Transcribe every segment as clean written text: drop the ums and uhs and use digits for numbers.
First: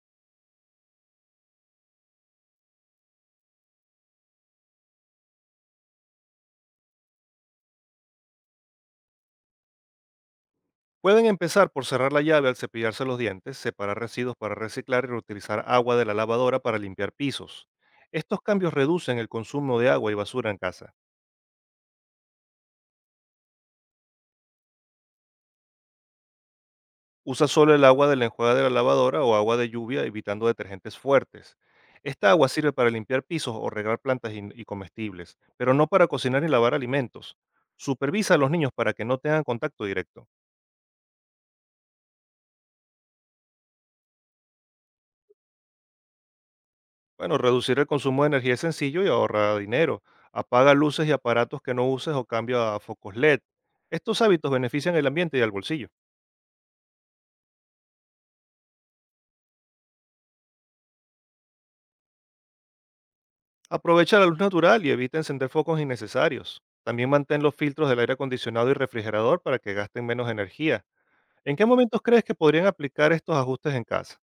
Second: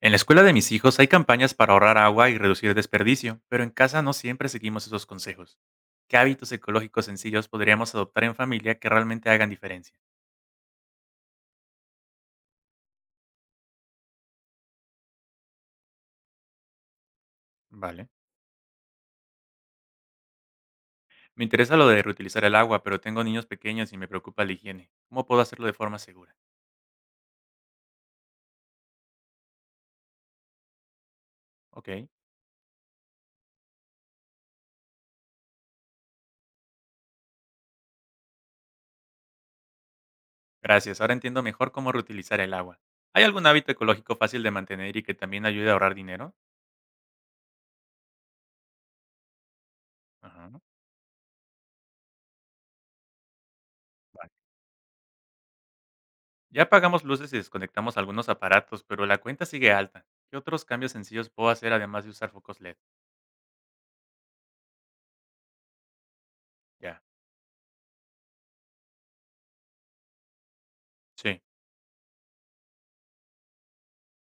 En la escuela de mis hijos hay campañas para ahorrar agua y reducir desperdicio, pero en casa no siempre seguimos esos consejos. ¿Qué hábitos ecológicos sencillos podríamos adoptar en familia que realmente hagan diferencia? Pueden empezar por cerrar la llave al cepillarse los dientes, separar residuos para reciclar y reutilizar agua de la lavadora para limpiar pisos. Vale. Estos cambios reducen el consumo de agua y basura en casa. Me interesa lo de reutilizar el agua, pero tengo niños pequeños y me preocupa la higiene. ¿Cómo puedo hacerlo de forma segura? Usa solo el agua de la enjuaga de la lavadora o agua de lluvia evitando detergentes fuertes. Ok. Esta agua sirve para limpiar pisos o regar plantas y comestibles, pero no para cocinar y lavar alimentos. Supervisa a los niños para que no tengan contacto directo. Gracias. Ahora entiendo mejor cómo reutilizar el agua. ¿Hay algún hábito ecológico fácil de mantener y que también ayude a ahorrar dinero? Bueno, reducir el consumo de energía es sencillo y ahorra dinero. Ajá. Apaga luces y aparatos que no uses o cambia a focos LED. Estos Vale. hábitos benefician el ambiente y al bolsillo. Ya apagamos luces y desconectamos algunos aparatos, pero la cuenta sigue alta. ¿Qué otros cambios sencillos puedo hacer además de usar focos LED? Aprovecha la luz natural y evita encender focos innecesarios. Ya, También mantén los filtros del aire acondicionado y refrigerador para que gasten menos energía. sí. ¿En qué momentos crees que podrían aplicar estos ajustes en casa?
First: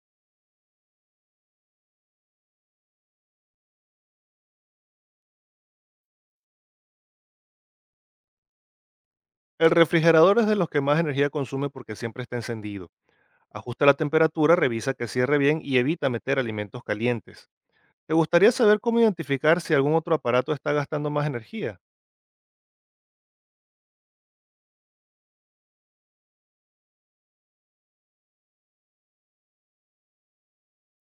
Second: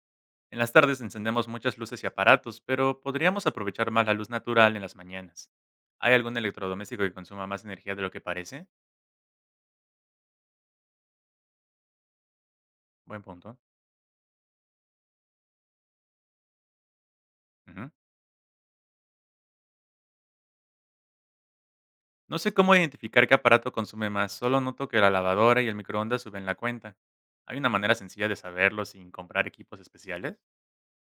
En las tardes encendemos muchas luces y aparatos, pero podríamos aprovechar más la luz natural en las mañanas. ¿Hay algún electrodoméstico que consuma más energía de lo que parece? El refrigerador es de los que más energía consume porque siempre está encendido. Buen punto. Ajusta la temperatura, revisa que cierre bien y evita meter alimentos calientes. Ujú. ¿Te gustaría saber cómo identificar si algún otro aparato está gastando más energía? No sé cómo identificar qué aparato consume más, solo noto que la lavadora y el microondas suben la cuenta. ¿Hay una manera sencilla de saberlo sin comprar equipos especiales?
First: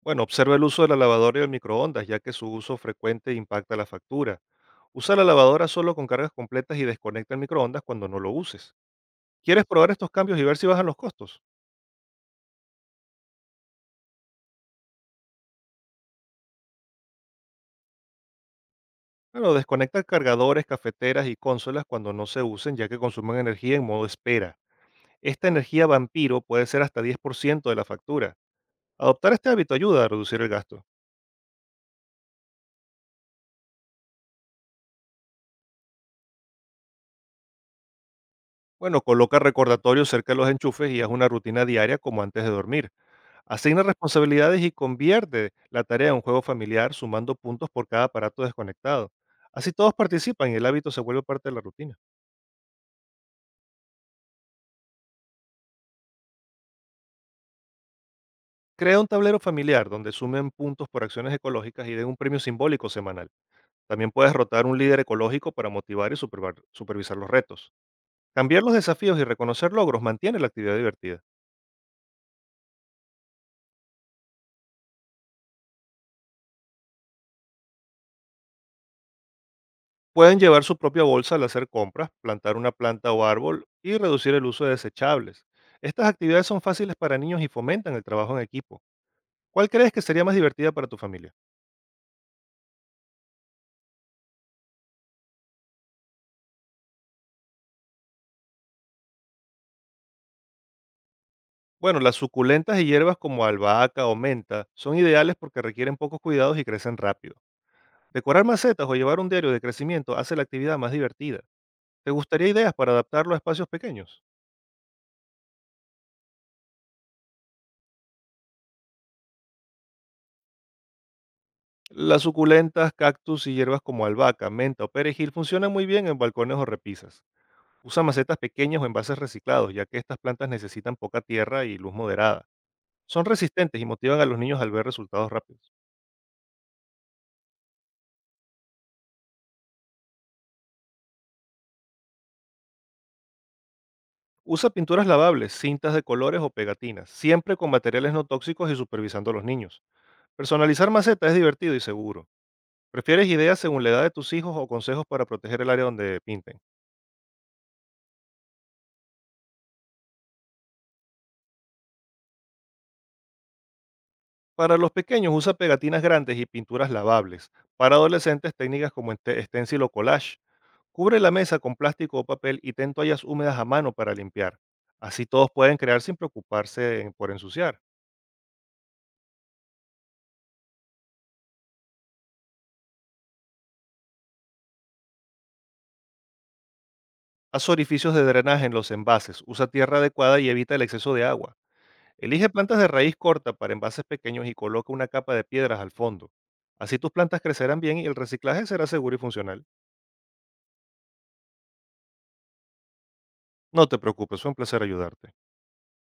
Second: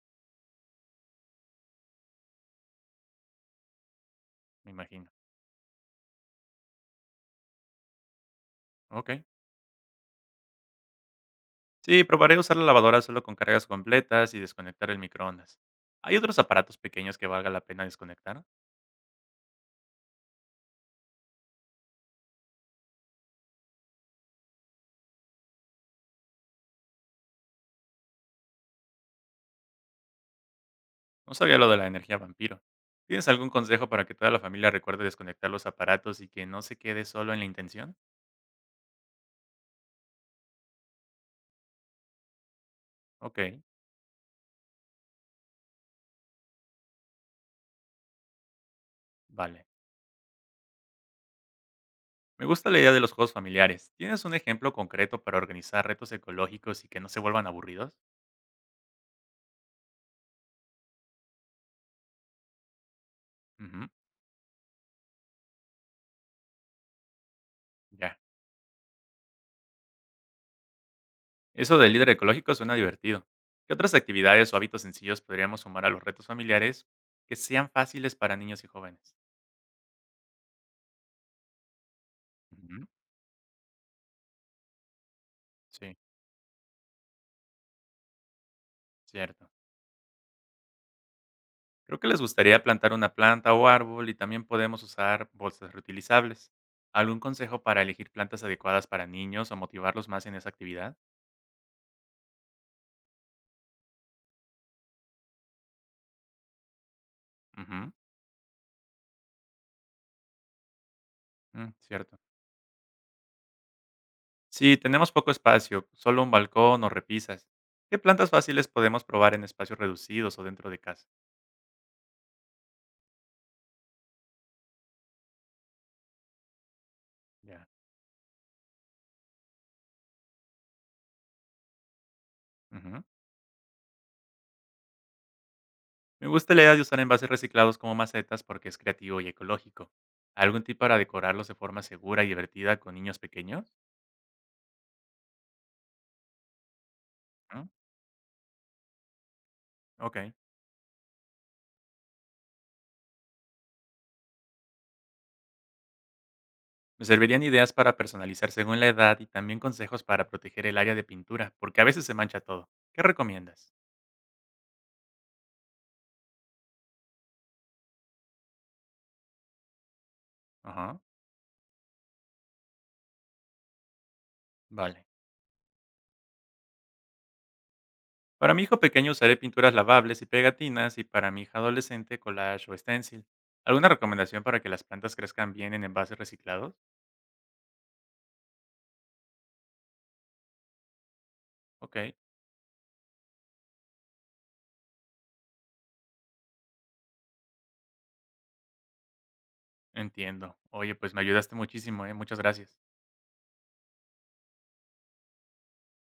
Bueno, observa el uso de la lavadora y el microondas, ya que su uso frecuente impacta la factura. Me imagino. Usa la lavadora solo con cargas completas y desconecta el microondas cuando no lo uses. Ok. ¿Quieres probar estos cambios y ver si bajan los costos? Sí, probaré usar la lavadora solo con cargas completas y desconectar el microondas. ¿Hay otros aparatos pequeños que valga la pena desconectar? Bueno, desconecta cargadores, cafeteras y consolas cuando no se usen, ya que consumen energía en modo espera. Esta energía vampiro puede ser hasta 10% de la factura. Adoptar este hábito ayuda a reducir el gasto. No sabía lo de la energía vampiro. ¿Tienes algún consejo para que toda la familia recuerde desconectar los aparatos y que no se quede solo en la intención? Bueno, coloca recordatorios cerca de los enchufes y haz una rutina diaria como antes de dormir. Ok, Asigna responsabilidades y convierte la tarea en un juego familiar sumando puntos por cada aparato desconectado. vale. Así todos participan y el hábito se vuelve parte de la rutina. Me gusta la idea de los juegos familiares. ¿Tienes un ejemplo concreto para organizar retos ecológicos y que no se vuelvan aburridos? Crea un tablero familiar donde sumen puntos por acciones ecológicas y den un premio simbólico semanal. Ujú, También puedes rotar un líder ecológico para motivar y supervisar los retos. ya. Cambiar los desafíos y reconocer logros mantiene la actividad divertida. Eso del líder ecológico suena divertido. ¿Qué otras actividades o hábitos sencillos podríamos sumar a los retos familiares que sean fáciles para niños y jóvenes? Pueden llevar su propia bolsa al hacer compras, plantar una Ujú, planta o árbol y reducir el uso de desechables. sí, Estas actividades son fáciles para niños y fomentan el trabajo en equipo. cierto. ¿Cuál crees que sería más divertida para tu familia? Creo que les gustaría plantar una planta o árbol y también podemos usar bolsas reutilizables. ¿Algún consejo para elegir plantas adecuadas para niños o motivarlos más en esa actividad? Bueno, las suculentas y hierbas como albahaca o menta son ideales porque requieren pocos cuidados y crecen rápido. Ujú, Decorar macetas o llevar un diario de crecimiento hace la actividad más divertida. mm, ¿Te cierto. gustaría ideas para adaptarlo a espacios pequeños? Si tenemos poco espacio, solo un balcón o repisas, ¿qué plantas fáciles podemos probar en espacios reducidos o dentro de casa? Las suculentas, cactus y hierbas como albahaca, menta o perejil funcionan muy bien en balcones o repisas. Ya, Usa macetas pequeñas o envases reciclados, ya que estas plantas necesitan poca tierra y luz moderada. ujú. Son resistentes y motivan a los niños al ver resultados rápidos. Me gusta la idea de usar envases reciclados como macetas porque es creativo y ecológico. ¿Algún tip para decorarlos de forma segura y divertida con niños pequeños? Usa pinturas lavables, cintas de colores o pegatinas, siempre con Mm, materiales no tóxicos y supervisando a los niños. ok. Personalizar macetas es divertido y seguro. Prefieres ideas según la edad de tus hijos o consejos para proteger el área donde pinten. Me servirían ideas para personalizar según la edad y también consejos para proteger el área de pintura, porque a veces se mancha todo. ¿Qué recomiendas? Para los pequeños usa pegatinas grandes y pinturas lavables. Para adolescentes técnicas como stencil o collage. Ajá, Cubre la mesa con plástico o papel y ten toallas húmedas a mano para limpiar. vale. Así todos pueden crear sin preocuparse por ensuciar. Para mi hijo pequeño usaré pinturas lavables y pegatinas y para mi hija adolescente collage o stencil. ¿Alguna recomendación para que las plantas crezcan bien en envases reciclados? Haz orificios de drenaje en los envases, usa tierra adecuada y evita el exceso de agua. Ok, Elige plantas de raíz corta para envases pequeños y coloca una capa de piedras al fondo. Así tus plantas crecerán bien y el reciclaje será seguro y funcional. entiendo. Oye, pues me ayudaste muchísimo, ¿eh? Muchas gracias. No te preocupes, fue un placer ayudarte.